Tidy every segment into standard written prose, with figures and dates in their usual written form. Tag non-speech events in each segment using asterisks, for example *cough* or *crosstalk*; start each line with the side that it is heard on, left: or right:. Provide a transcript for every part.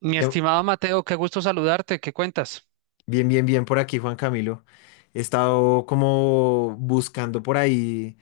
right: Mi
left: Que-
right: estimado Mateo, qué gusto saludarte, ¿qué cuentas?
left: Bien, bien, bien por aquí, Juan Camilo. He estado como buscando por ahí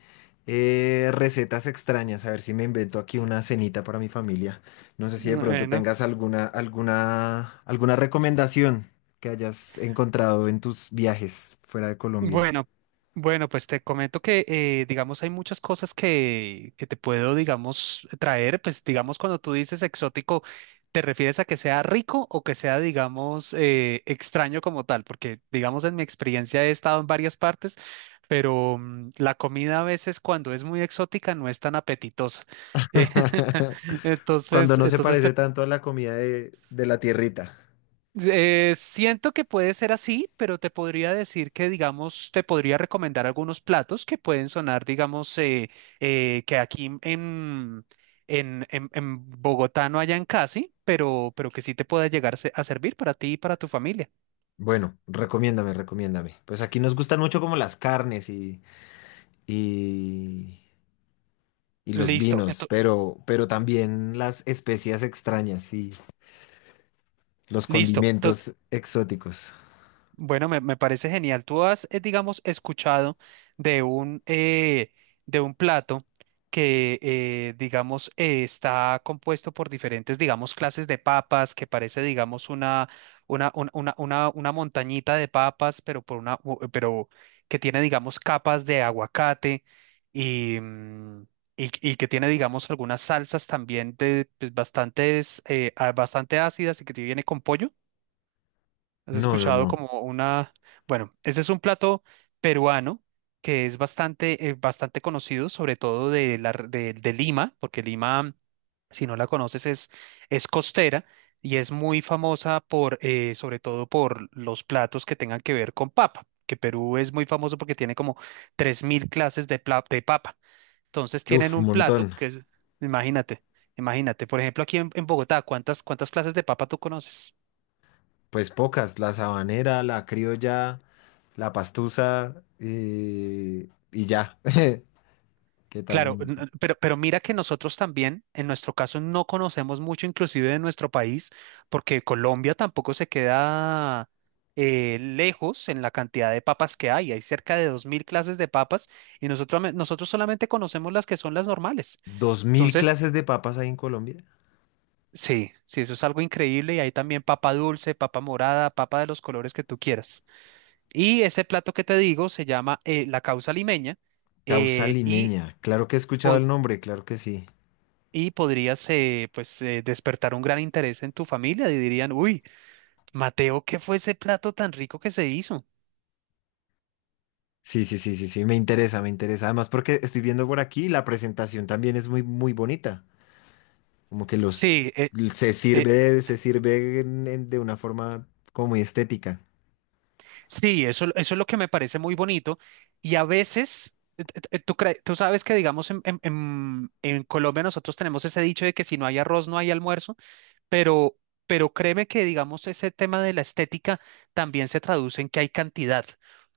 left: recetas extrañas, a ver si me invento aquí una cenita para mi familia. No sé si de pronto
right: Bueno,
left: tengas alguna recomendación que hayas encontrado en tus viajes fuera de Colombia.
right: bueno, bueno, pues te comento que, digamos, hay muchas cosas que te puedo, digamos, traer, pues, digamos, cuando tú dices exótico, ¿te refieres a que sea rico o que sea, digamos, extraño como tal? Porque, digamos, en mi experiencia he estado en varias partes, pero la comida a veces cuando es muy exótica no es tan apetitosa. *laughs* Eh,
left: *laughs*
right: *laughs*
left: Cuando
right: entonces,
left: no se
right: entonces te
left: parece tanto a la comida de la tierrita.
right: Siento que puede ser así, pero te podría decir que, digamos, te podría recomendar algunos platos que pueden sonar, digamos, que aquí en Bogotá no hayan casi, pero que sí te pueda llegar a servir para ti y para tu familia.
left: Bueno, recomiéndame. Pues aquí nos gustan mucho como las carnes y y los
right: Listo,
left: vinos,
right: ento-
left: pero también las especias extrañas y los
right: listo.
left: condimentos exóticos.
right: Bueno, me parece genial. Tú has, digamos, escuchado de un, eh, de un plato que, digamos, está compuesto por diferentes, digamos, clases de papas, que parece, digamos, una, un- una montañita de papas, pero, pero que tiene, digamos, capas de aguacate y, y que tiene, digamos, algunas salsas también de, pues, bastantes, bastante ácidas y que te viene con pollo. ¿Has
left: No, no,
right: escuchado
left: no.
right: como una, bueno, ese es un plato peruano que es bastante, bastante conocido, sobre todo de, de Lima, porque Lima, si no la conoces, es costera y es muy famosa por, sobre todo por los platos que tengan que ver con papa, que Perú es muy famoso porque tiene como 3000 clases de, de papa. Entonces tienen
left: Uf,
right: un plato
left: montón.
right: que es, imagínate, imagínate, por ejemplo, aquí en Bogotá, ¿cuántas, cuántas clases de papa tú conoces?
left: Pues pocas, la sabanera, la criolla, la pastusa y ya. *laughs* ¿Qué tal?
right: Claro, pero mira que nosotros también, en nuestro caso, no conocemos mucho inclusive de nuestro país, porque Colombia tampoco se queda lejos en la cantidad de papas que hay. Hay cerca de 2000 clases de papas y nosotros, nosotros solamente conocemos las que son las normales.
left: ¿2.000
right: Entonces,
left: clases de papas hay en Colombia?
right: sí, sí, eso es algo increíble y hay también papa dulce, papa morada, papa de los colores que tú quieras. Y ese plato que te digo se llama la causa limeña
left: Causa
right: eh, y...
left: limeña. Claro que he escuchado el nombre, claro que sí.
right: y podrías pues despertar un gran interés en tu familia y dirían, uy, Mateo, ¿qué fue ese plato tan rico que se hizo?
left: Sí, sí, sí, sí, sí, me interesa. Además, porque estoy viendo por aquí, la presentación también es muy bonita. Como que los
right: Sí, eh,
left: se sirve de una forma como muy estética.
right: sí, eso es lo que me parece muy bonito y a veces... Tú, tú sabes que, digamos, en Colombia nosotros tenemos ese dicho de que si no hay arroz no hay almuerzo. pero, pero créeme que, digamos, ese tema de la estética también se traduce en que hay cantidad.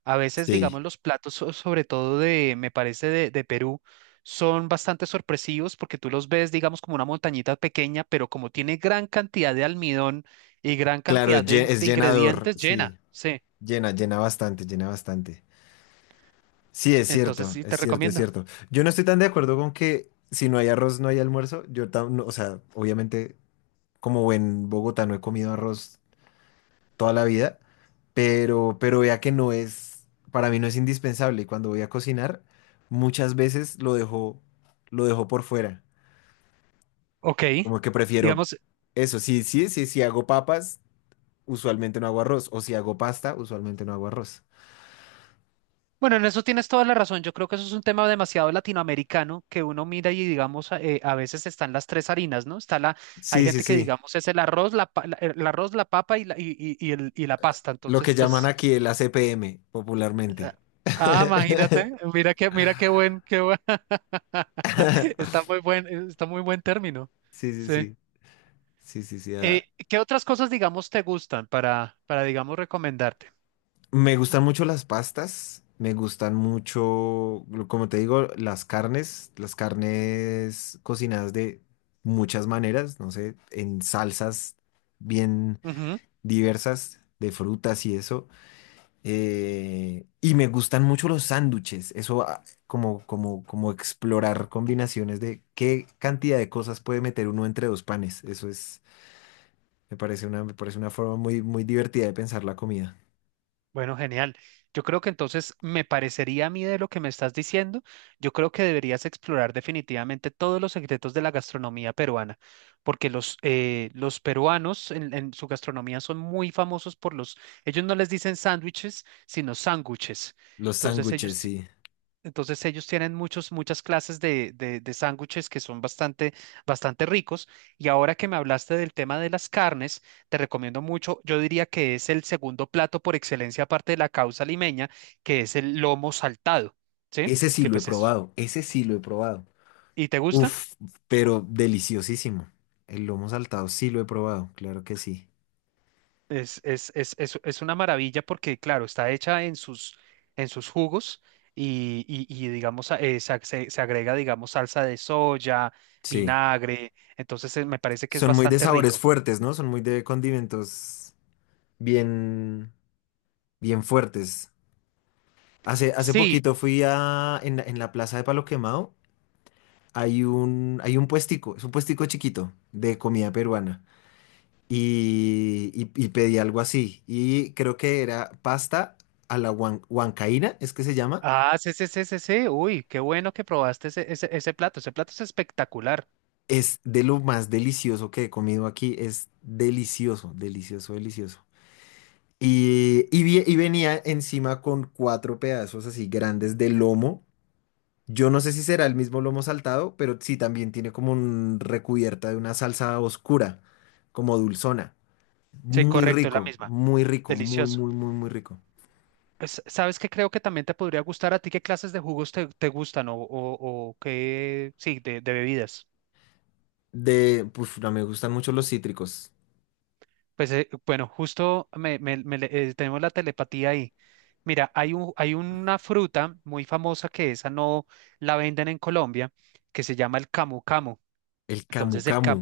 right: A veces,
left: Sí,
right: digamos, los platos, sobre todo de, me parece, de Perú, son bastante sorpresivos porque tú los ves, digamos, como una montañita pequeña, pero como tiene gran cantidad de almidón y gran
left: claro,
right: cantidad de,
left: es
right: de
left: llenador,
right: ingredientes,
left: sí,
right: llena. Sí,
left: llena bastante. Sí, es
right: entonces
left: cierto,
right: sí
left: es
right: te
left: cierto, es
right: recomiendo.
left: cierto. Yo no estoy tan de acuerdo con que si no hay arroz no hay almuerzo. No, o sea, obviamente como en Bogotá no he comido arroz toda la vida, pero vea que no es, para mí no es indispensable. Y cuando voy a cocinar, muchas veces lo dejo por fuera.
right: Ok.
left: Como que prefiero
right: Digamos,
left: eso. Sí, sí, sí, si hago papas, usualmente no hago arroz. O si hago pasta, usualmente no hago arroz.
right: bueno, en eso tienes toda la razón. Yo creo que eso es un tema demasiado latinoamericano que uno mira y digamos, a veces están las tres harinas, ¿no? Está la, hay
left: Sí, sí,
right: gente que
left: sí.
right: digamos es el arroz, el arroz, la papa y la, y el- y la pasta.
left: Lo
right: Entonces,
left: que llaman
right: pues,
left: aquí el ACPM,
right: ah,
left: popularmente.
right: ah, imagínate,
left: *laughs*
right: mira qué buen, *laughs* está muy buen término.
left: Sí, sí,
right: Sí.
left: sí. Sí, sí, sí.
right: Eh,
left: Ah.
right: ¿Qué otras cosas, digamos, te gustan para, digamos, recomendarte?
left: Me gustan mucho las pastas. Como te digo, las carnes. Las carnes cocinadas de muchas maneras, no sé, en salsas bien diversas, de frutas y eso. Y me gustan mucho los sándwiches. Eso, ah, como explorar combinaciones de qué cantidad de cosas puede meter uno entre dos panes. Me parece una forma muy divertida de pensar la comida.
right: Bueno, genial. Yo creo que entonces me parecería a mí de lo que me estás diciendo, yo creo que deberías explorar definitivamente todos los secretos de la gastronomía peruana, porque los peruanos en su gastronomía son muy famosos por los, ellos no les dicen sándwiches, sino sándwiches.
left: Los
right: Entonces
left: sándwiches,
right: ellos
left: sí.
right: entonces ellos tienen muchos, muchas clases de sándwiches que son bastante, bastante ricos. Y ahora que me hablaste del tema de las carnes, te recomiendo mucho, yo diría que es el segundo plato por excelencia aparte de la causa limeña, que es el lomo saltado, ¿sí?
left: Ese sí
right: Que
left: lo he
right: pues es,
left: probado. Ese sí lo he probado.
right: ¿y te gusta?
left: Uf, pero deliciosísimo. El lomo saltado sí lo he probado, claro que sí.
right: Es una maravilla porque, claro, está hecha en sus jugos y, digamos, a- se, ag- se se agrega, digamos, salsa de soya,
left: Sí.
right: vinagre. Entonces me parece que es
left: Son muy de
right: bastante
left: sabores
right: rico.
left: fuertes, ¿no? Son muy de condimentos bien, bien fuertes. Hace
right: Sí,
left: poquito fui a, en la plaza de Palo Quemado, hay un puestico, es un puestico chiquito de comida peruana. Y pedí algo así. Y creo que era pasta a la huancaína, es que se llama.
right: ah, sí. Uy, qué bueno que probaste ese, ese, ese plato. Ese plato es espectacular.
left: Es de lo más delicioso que he comido aquí. Es delicioso, delicioso, delicioso. Y venía encima con cuatro pedazos así grandes de lomo. Yo no sé si será el mismo lomo saltado, pero sí también tiene como un recubierta de una salsa oscura, como dulzona.
right: Sí,
left: Muy
right: correcto, es la
left: rico,
right: misma.
left: muy rico, muy,
right: Delicioso.
left: muy, muy, muy rico.
right: Pues, ¿sabes qué? Creo que también te podría gustar a ti. ¿Qué clases de jugos te gustan o qué? Sí, de bebidas.
left: De, pues, no, me gustan mucho los cítricos.
right: Pues bueno, justo tenemos la telepatía ahí. Mira, hay un, hay una fruta muy famosa que esa no la venden en Colombia, que se llama el camu camu.
left: El camu
right: Entonces el
left: camu.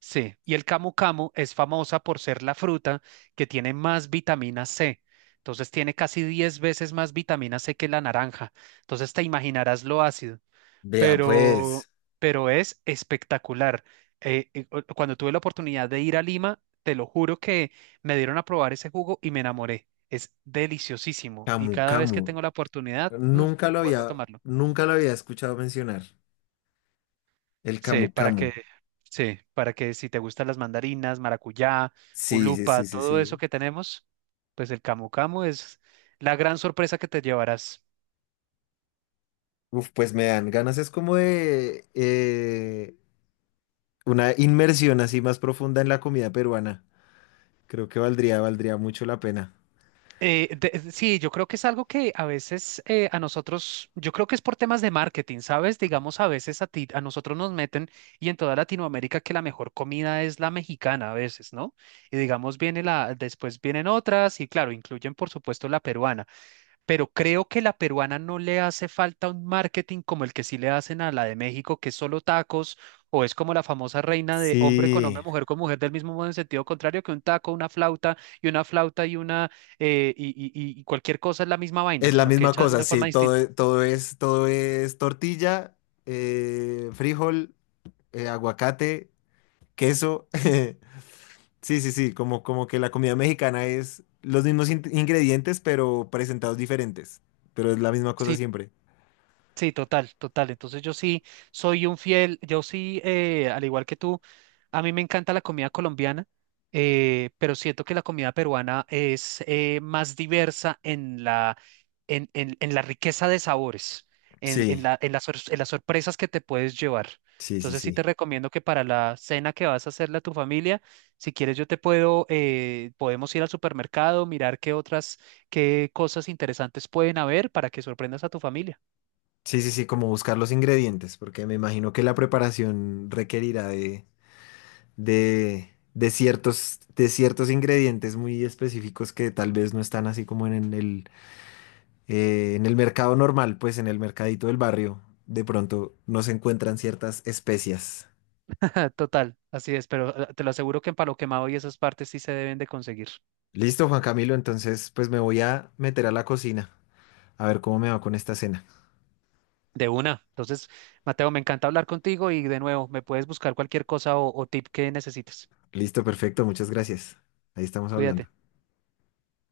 right: sí, y el camu camu es famosa por ser la fruta que tiene más vitamina C. Entonces tiene casi 10 veces más vitamina C que la naranja. Entonces te imaginarás lo ácido,
left: Vea,
right: pero,
left: pues,
right: pero es espectacular. Cuando tuve la oportunidad de ir a Lima, te lo juro que me dieron a probar ese jugo y me enamoré. Es deliciosísimo y
left: camu
right: cada vez que
left: camu.
right: tengo la oportunidad,
left: Nunca lo
right: vuelvo a
left: había,
right: tomarlo.
left: nunca lo había escuchado mencionar. El
right: Sí,
left: camu
right: para
left: camu.
right: que, sí, para que si te gustan las mandarinas, maracuyá,
left: Sí, sí,
right: ulupa,
left: sí, sí,
right: todo eso
left: sí.
right: que tenemos, pues el camu camu es la gran sorpresa que te llevarás.
left: Uf, pues me dan ganas, es como de una inmersión así más profunda en la comida peruana. Creo que valdría mucho la pena.
right: Sí, yo creo que es algo que a veces a nosotros, yo creo que es por temas de marketing, ¿sabes? Digamos, a veces a ti, a nosotros nos meten y en toda Latinoamérica que la mejor comida es la mexicana a veces, ¿no? Y digamos, viene la, después vienen otras y claro, incluyen por supuesto la peruana. Pero creo que la peruana no le hace falta un marketing como el que sí le hacen a la de México, que es solo tacos, o es como la famosa reina de hombre con hombre,
left: Sí,
right: mujer con mujer, del mismo modo en sentido contrario, que un taco, una flauta y una flauta y una y cualquier cosa es la misma vaina,
left: es la
right: sino que
left: misma
right: hecha de
left: cosa,
right: una
left: sí,
right: forma distinta.
left: todo es tortilla, frijol, aguacate, queso. *laughs* Sí, sí, sí, como que la comida mexicana es los mismos ingredientes, pero presentados diferentes, pero es la misma cosa
right: Sí,
left: siempre.
right: sí, total, total. Entonces yo sí soy un fiel, yo sí, al igual que tú, a mí me encanta la comida colombiana, pero siento que la comida peruana es más diversa en la, en la riqueza de sabores,
left: Sí,
right: en las, en las sorpresas que te puedes llevar.
left: sí, sí,
right: Entonces sí te
left: sí.
right: recomiendo que para la cena que vas a hacerle a tu familia, si quieres yo te puedo, podemos ir al supermercado, mirar qué otras, qué cosas interesantes pueden haber para que sorprendas a tu familia.
left: Sí, sí, sí, como buscar los ingredientes, porque me imagino que la preparación requerirá de ciertos ingredientes muy específicos que tal vez no están así como en en el mercado normal, pues en el mercadito del barrio, de pronto no se encuentran ciertas especias.
right: *laughs* Total, así es, pero te lo aseguro que en Palo Quemado y esas partes sí se deben de conseguir.
left: Listo, Juan Camilo, entonces pues me voy a meter a la cocina a ver cómo me va con esta cena.
right: De una. Entonces, Mateo, me encanta hablar contigo y de nuevo, me puedes buscar cualquier cosa o tip que necesites.
left: Listo, perfecto, muchas gracias. Ahí estamos
right: Cuídate.
left: hablando.